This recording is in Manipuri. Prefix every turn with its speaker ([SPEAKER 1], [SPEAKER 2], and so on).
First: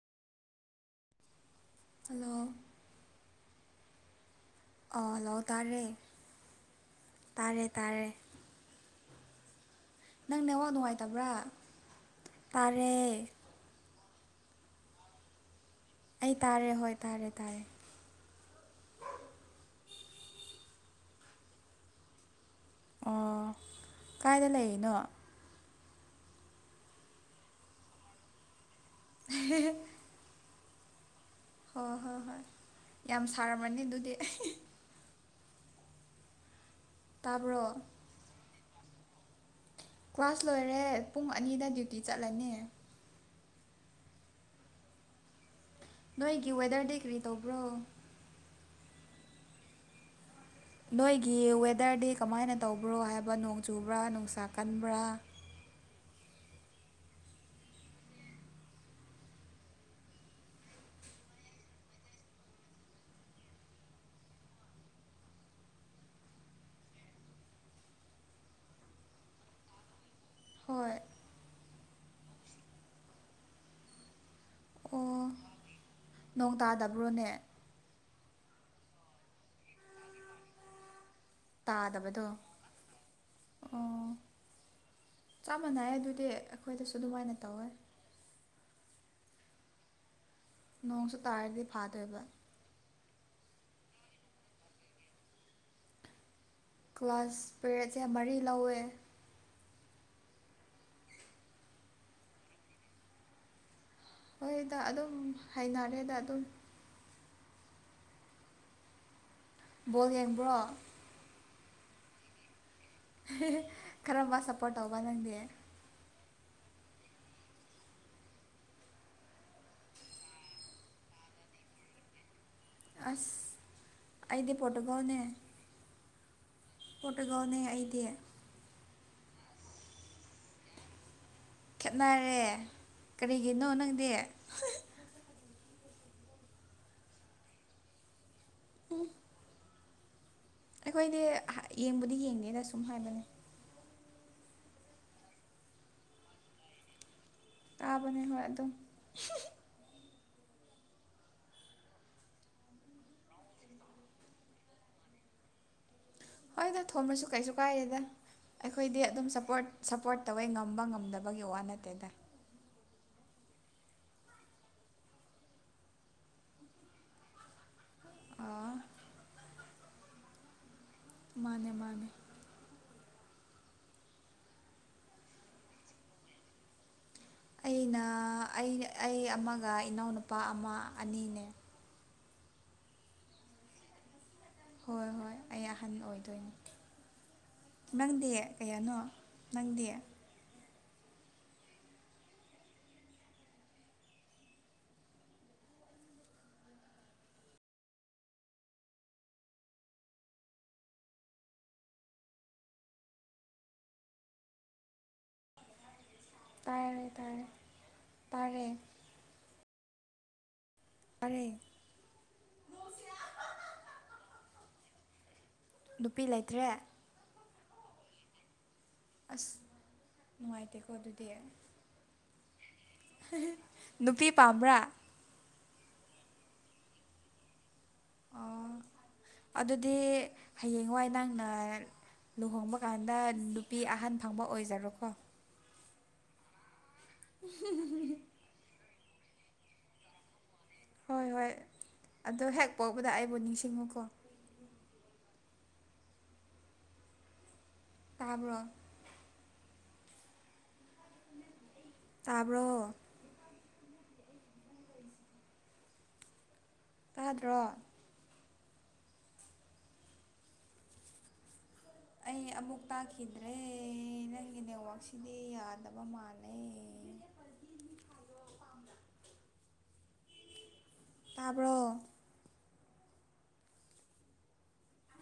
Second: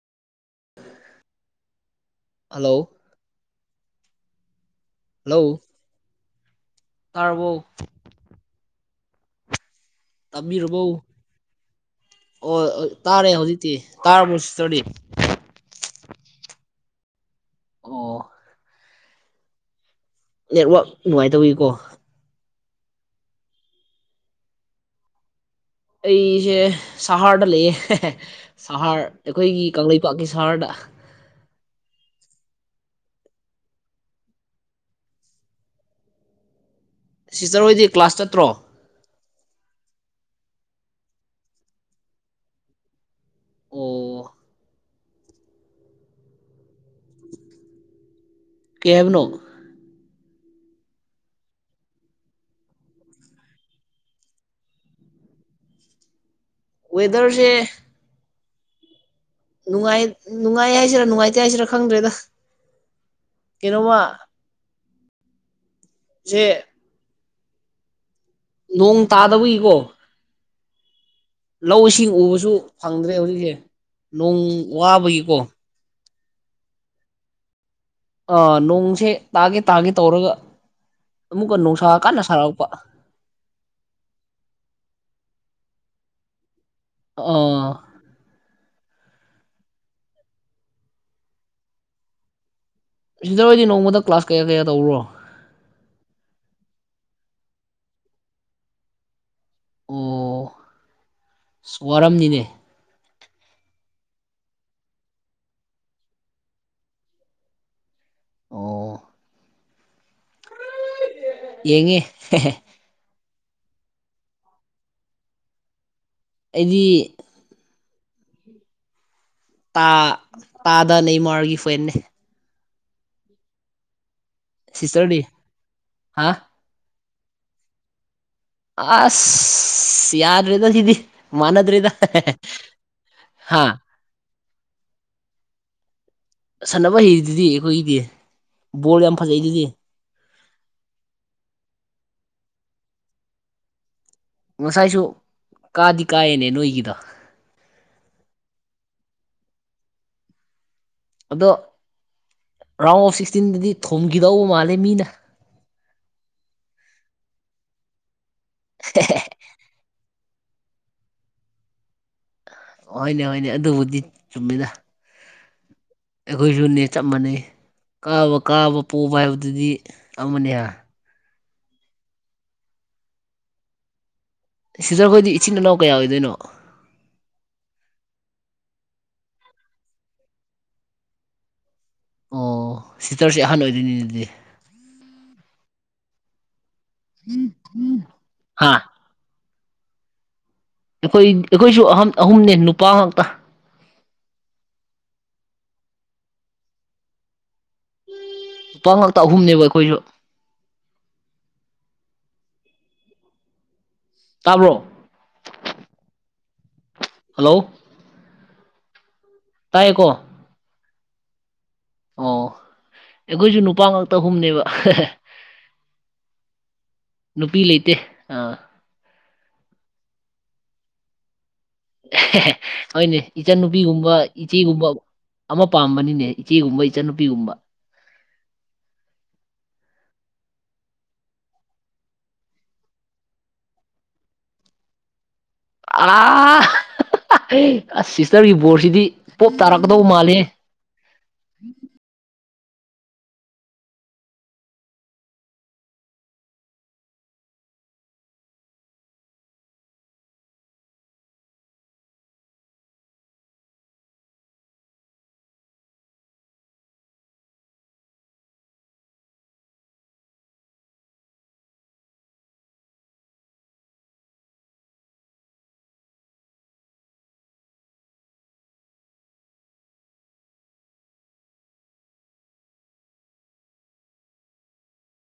[SPEAKER 1] ꯍꯗꯣ
[SPEAKER 2] ꯍꯜꯂꯣ
[SPEAKER 1] ꯑ ꯂꯥꯛ ꯇꯥꯔꯦ
[SPEAKER 2] ꯇꯥꯔꯔꯕꯣ
[SPEAKER 1] ꯇꯥꯔꯦ ꯇꯥꯔꯦ ꯅꯪ ꯅꯦꯠꯋꯥꯛ
[SPEAKER 2] ꯇꯥꯕꯤꯔꯨꯕꯧ
[SPEAKER 1] ꯅꯨꯡꯉꯥꯏꯇꯕ꯭ꯔꯥ
[SPEAKER 2] ꯑꯣ ꯇꯥꯔꯦ ꯍꯧꯖꯤꯛꯇꯤ ꯇꯥ ꯃꯁꯗꯤ
[SPEAKER 1] ꯑꯩ ꯇꯥꯔꯦ ꯍꯣꯏ ꯇꯥꯔꯦ ꯇꯥꯔꯦ
[SPEAKER 2] ꯑꯣ ꯅꯦꯠꯋꯥꯛ ꯅꯨꯡꯉꯥꯏꯇꯧꯋꯀꯣ
[SPEAKER 1] ꯑꯣ ꯀꯥꯏꯗ ꯂꯩꯔꯤꯅꯣ
[SPEAKER 2] ꯑꯩꯁꯦ ꯁꯍꯗ ꯂꯩ ꯁꯍꯔ ꯑꯩꯈꯣꯏꯒꯤ ꯀꯪꯂꯩꯄꯥꯛꯀꯤ ꯁꯍꯔꯗ
[SPEAKER 1] ꯍꯣꯏ ꯍꯣꯏ ꯍꯣꯏ ꯌꯥꯝ ꯁꯥꯔꯝꯃꯅꯤ ꯑꯗꯨꯗꯤ ꯑꯩ ꯇꯥꯕ꯭ꯔꯣ
[SPEAKER 2] ꯁꯤꯁꯇꯔ ꯍꯣꯏꯗꯤ ꯀ꯭ꯂꯥꯁ ꯆꯠꯇ꯭ꯔꯣ
[SPEAKER 1] ꯀ꯭ꯂꯥꯁ ꯂꯣꯏꯔꯦ ꯄꯨꯡ ꯑꯅꯤꯗ ꯗ꯭ꯌꯨꯇꯤ ꯆꯠꯂꯅꯤ
[SPEAKER 2] ꯑꯣ
[SPEAKER 1] ꯅꯣꯏꯒꯤ ꯋꯦꯗꯔꯗꯤ ꯀꯔꯤ ꯇꯧꯕ꯭ꯔꯣ
[SPEAKER 2] ꯀꯦꯕꯅꯣ
[SPEAKER 1] ꯅꯣꯏꯒꯤ ꯋꯦꯗꯔꯗꯤ ꯀꯃꯥꯏꯅ ꯇꯧꯕ꯭ꯔꯣ ꯍꯥꯏꯕ ꯅꯣꯡ ꯆꯨꯕ꯭ꯔꯥ ꯅꯨꯡꯁꯥ ꯀꯟꯕ꯭ꯔꯥ
[SPEAKER 2] ꯋꯦꯗꯔꯁꯦ ꯅꯨꯡꯉꯥꯏ ꯅꯨꯡꯉꯥꯏ ꯍꯥꯏꯁꯤꯔꯥ ꯅꯨꯡꯉꯥꯏꯇꯦ ꯍꯥꯏꯁꯤꯔꯥ ꯈꯪꯗ꯭ꯔꯦꯗ ꯀꯩꯅ‌ꯣꯃꯥ ꯖꯦ [unintelligible] ꯅꯣꯡ ꯇꯥꯗꯕꯒꯤ ꯀ‌ꯣ
[SPEAKER 1] ꯍꯣꯏ
[SPEAKER 2] ꯂꯧ ꯏꯁꯤꯡ ꯎꯕꯁꯨ ꯐꯪꯗ꯭ꯔꯦ ꯍꯧꯖꯤꯛꯁꯦ ꯅꯣꯡ
[SPEAKER 1] ꯑꯣ
[SPEAKER 2] ꯋꯥꯕꯒꯤꯀꯣ
[SPEAKER 1] ꯅꯣꯡ ꯇꯥꯗꯕ꯭ꯔꯣꯅꯦ
[SPEAKER 2] ꯑꯥ ꯅꯣꯡꯁꯦ ꯇꯥꯒꯦ ꯇꯥꯒꯦ ꯇꯧꯔꯒ ꯑꯃꯨꯛꯀ ꯅꯨꯡꯁꯥ ꯀꯟꯅ
[SPEAKER 1] ꯇꯥꯗꯕꯗꯣ
[SPEAKER 2] ꯁꯥꯔꯛꯄ
[SPEAKER 1] ꯑꯣ ꯆꯞ ꯃꯥꯟꯅꯩ ꯑꯗꯨꯗꯤ ꯑꯩꯈꯣꯏꯗꯁꯨ ꯑꯗꯨꯃꯥꯏꯅ ꯇꯧꯋꯦ
[SPEAKER 2] ꯑꯥ
[SPEAKER 1] ꯅꯣꯡꯁꯨ ꯇꯥꯔꯗꯤ ꯐꯥꯗꯣꯏꯕ
[SPEAKER 2] ꯁꯤꯁꯇꯔꯍꯣꯏꯗꯤ ꯅꯣꯡꯃꯗ ꯀ꯭ꯂꯥꯁ ꯀꯌꯥ ꯀꯌꯥ ꯇꯧꯕ꯭ꯔꯣ
[SPEAKER 1] ꯀ꯭ꯂꯥꯁ ꯄꯦꯔꯦꯠꯁꯦ ꯃꯔꯤ ꯂꯧꯋꯦ
[SPEAKER 2] ꯑꯣ ꯑꯁ ꯋꯥꯔꯝꯅꯤꯅꯦ
[SPEAKER 1] ꯍꯣꯏꯗ ꯑꯗꯨꯝ ꯍꯥꯏꯅꯔꯦꯗ ꯑꯗꯨꯝ
[SPEAKER 2] ꯑꯣ
[SPEAKER 1] ꯕꯣꯜ ꯌꯦꯡꯕ꯭ꯔꯣ
[SPEAKER 2] ꯌꯦꯉꯤ
[SPEAKER 1] ꯀꯔꯝꯕ ꯁꯞꯄꯣꯔꯠ ꯇꯧꯕ ꯅꯪꯗꯤ
[SPEAKER 2] ꯑꯩꯗꯤ ꯇꯥ ꯇꯥꯗ ꯅꯦꯃꯥꯔꯒꯤ ꯐꯦꯟꯅꯦ
[SPEAKER 1] ꯑꯁ ꯑꯩꯗꯤ ꯄꯣꯔꯇꯨꯒꯜ
[SPEAKER 2] ꯁꯤꯁꯇꯔꯗꯤ
[SPEAKER 1] ꯅ‌ꯦ
[SPEAKER 2] ꯍꯥ
[SPEAKER 1] ꯄ‌ꯣꯔꯇꯨꯒꯜꯅꯦ ꯑꯩꯗꯤ
[SPEAKER 2] ꯑꯁ ꯌꯥꯗ꯭ꯔꯦꯗ ꯁꯤꯗꯤ ꯃꯥꯟꯅꯗ꯭ꯔꯦꯗ
[SPEAKER 1] ꯈꯦꯠꯅꯔꯦ ꯀꯔꯤꯒꯤꯅꯣ
[SPEAKER 2] ꯍꯥ
[SPEAKER 1] ꯅꯪꯗꯤ
[SPEAKER 2] ꯁꯥꯟꯅꯕ ꯍꯩꯗꯨꯗꯤ ꯑꯩꯈꯣꯏꯒꯤꯗꯤ ꯕꯣꯜ ꯌꯥꯝ ꯐꯖꯩꯗꯨꯗꯤ
[SPEAKER 1] ꯑꯩꯈꯣꯏꯗꯤ ꯌꯦꯡꯕꯨꯗꯤ ꯌꯦꯡꯗꯦꯗ ꯁꯨꯝ ꯍꯥꯏꯕꯅꯦ
[SPEAKER 2] ꯉꯁꯥꯏꯁꯨ ꯀꯥꯗꯤ ꯀꯥꯏꯌꯦꯅꯦ ꯅꯣꯏꯒꯤꯗ‌ꯣ
[SPEAKER 1] ꯀꯥꯕꯅ‌ꯦ ꯍ‌ꯣꯏ ꯑꯗꯨꯝ
[SPEAKER 2] ꯑꯗꯣ ꯔꯥꯎꯟ ꯑꯣꯐ ꯁꯤꯛꯁꯇꯤꯟꯗꯗꯤ ꯊꯣꯝꯈꯤꯗꯧꯕ ꯃꯥꯜꯂꯦ ꯃꯤꯅ
[SPEAKER 1] ꯍꯣꯏꯗ ꯊꯣꯝꯕꯁꯨ ꯀꯩꯁꯨ ꯀꯥꯏꯦꯗ ꯑꯩꯈꯣꯏꯗꯤ ꯑꯗꯨꯝ ꯁꯞꯄꯣꯔꯠ ꯁꯞꯄꯣꯔꯠ ꯇꯧꯋꯦ ꯉꯝꯕ ꯉꯝꯗꯕꯒꯤ ꯋꯥ ꯅꯠꯇꯦꯗꯏ
[SPEAKER 2] ꯍ‌ꯣꯏꯅꯦ ꯍ‌ꯣꯏꯅꯦ ꯑꯗꯨꯕꯨꯗꯤ ꯆꯨꯝꯃꯤꯗ ꯑꯩꯈꯣꯏꯁꯨꯅꯦ ꯆꯞ ꯃꯥꯟꯅꯩ ꯀꯥꯕ
[SPEAKER 1] ꯑꯥ
[SPEAKER 2] ꯀꯥꯕ ꯄꯣꯕ ꯍꯥꯏꯕꯗꯨꯗꯤ ꯑꯃꯅꯦꯍꯥ
[SPEAKER 1] ꯃꯥꯅꯦ ꯃꯥꯅꯦ
[SPEAKER 2] ꯁꯤꯁꯇꯔꯈꯣꯏꯗꯤ ꯏꯆꯤꯟ ꯏꯅꯥꯎ ꯀꯌꯥ ꯑꯣꯏꯗꯣꯏꯅꯣ
[SPEAKER 1] ꯑꯩꯅ ꯑꯩ ꯑꯩ ꯑꯃꯒ ꯏꯅꯥꯎꯅꯨꯄꯥ ꯑꯃ ꯑꯅꯤꯅꯦ
[SPEAKER 2] ꯑꯣ ꯁꯤꯁꯇꯔꯁꯦ ꯑꯍꯥꯟ ꯑꯣꯏꯗꯣꯏꯅꯤ ꯑꯗꯨꯗꯤ
[SPEAKER 1] ꯍꯣꯏ ꯍꯣꯏ ꯑꯩ ꯑꯍꯟ ꯑꯣꯏꯗꯣꯏꯅꯦ ꯅꯪꯗꯤ
[SPEAKER 2] ꯍꯥꯥ
[SPEAKER 1] ꯀꯌꯥꯅꯣ ꯅꯪꯗꯤ
[SPEAKER 2] ꯑꯩꯈꯣꯏ ꯑꯩꯈꯣꯏꯁꯨ ꯑꯍ ꯑꯍꯨꯝꯅꯦ ꯅꯨꯄꯥ ꯉꯛꯇ ꯅꯨꯨꯄꯥ ꯉꯥꯛꯇ ꯑꯍꯨꯝꯅꯦꯕ ꯑꯩꯈꯣꯏꯁꯨ ꯇꯥꯕ꯭ꯔꯣ
[SPEAKER 1] ꯇꯥꯔꯦ ꯇꯥꯔꯦ
[SPEAKER 2] ꯍꯜꯂꯣ
[SPEAKER 1] ꯇꯥꯔꯦ
[SPEAKER 2] ꯇꯥꯏꯀꯣ
[SPEAKER 1] ꯇꯥꯔꯦ
[SPEAKER 2] ꯑꯣ ꯑꯩꯈꯣꯏꯁꯨ ꯅꯨꯄꯥ ꯉꯥꯛꯇ ꯑꯍꯨꯝꯅꯦꯕ
[SPEAKER 1] ꯅꯨꯄꯤ ꯂꯩꯇ꯭ꯔꯦ
[SPEAKER 2] ꯅꯨꯄꯤ ꯂꯩꯇꯦ ꯑꯥ
[SPEAKER 1] ꯅꯨꯡꯉꯥꯏꯇꯦꯀꯣ ꯑꯗꯨꯗꯤ
[SPEAKER 2] ꯍꯅꯦ ꯏꯆꯟꯅꯨꯄꯤꯒꯨꯝꯕ
[SPEAKER 1] ꯅꯨꯄꯤ ꯄꯥꯝꯕ꯭ꯔꯥ
[SPEAKER 2] ꯏꯆꯦꯒꯨꯝꯕ ꯑꯃ ꯄꯥꯝꯕꯅꯤꯅꯦ ꯏꯆꯦꯒꯨꯝꯕ ꯏꯆꯟꯅꯨꯄꯤꯒꯨꯝꯕ
[SPEAKER 1] ꯑꯣ ꯑꯗꯨꯗꯤ ꯍꯌꯦꯡꯋꯥꯏ ꯅꯪꯅ ꯂꯨꯍꯣꯡꯕ ꯀꯥꯟꯗ ꯅꯨꯄꯤ ꯑꯍꯟ ꯐꯪꯕ ꯑꯣꯏꯖꯔꯣꯀꯣ
[SPEAKER 2] ꯑ ꯑꯁ ꯁꯤꯁꯇꯔꯒꯤ ꯕꯣꯔꯁꯤꯗꯤ ꯄꯣꯞꯇ ꯔꯛꯗꯧ ꯃꯥꯂꯦ
[SPEAKER 1] ꯍꯣꯏ ꯍꯣꯏ ꯑꯣ ꯍꯦꯛ ꯄꯥꯎꯕꯗ ꯑꯩꯕꯨ ꯅꯤꯡꯁꯤꯡꯉꯨꯀꯣ ꯇꯥꯕ꯭ꯔ ꯇꯥꯕ꯭ꯔꯣ ꯆꯥꯗ꯭ꯔꯣ ꯑꯩ ꯑꯃꯨꯛ ꯇꯥꯈꯤꯗ꯭ꯔꯦ ꯅꯪꯒꯤ ꯅꯦꯠꯋꯥꯛꯁꯤꯗꯤ ꯌꯥꯗꯕ ꯃꯥꯜꯂꯦ
[SPEAKER 2] ꯑ
[SPEAKER 1] ꯇꯥꯔꯕꯣ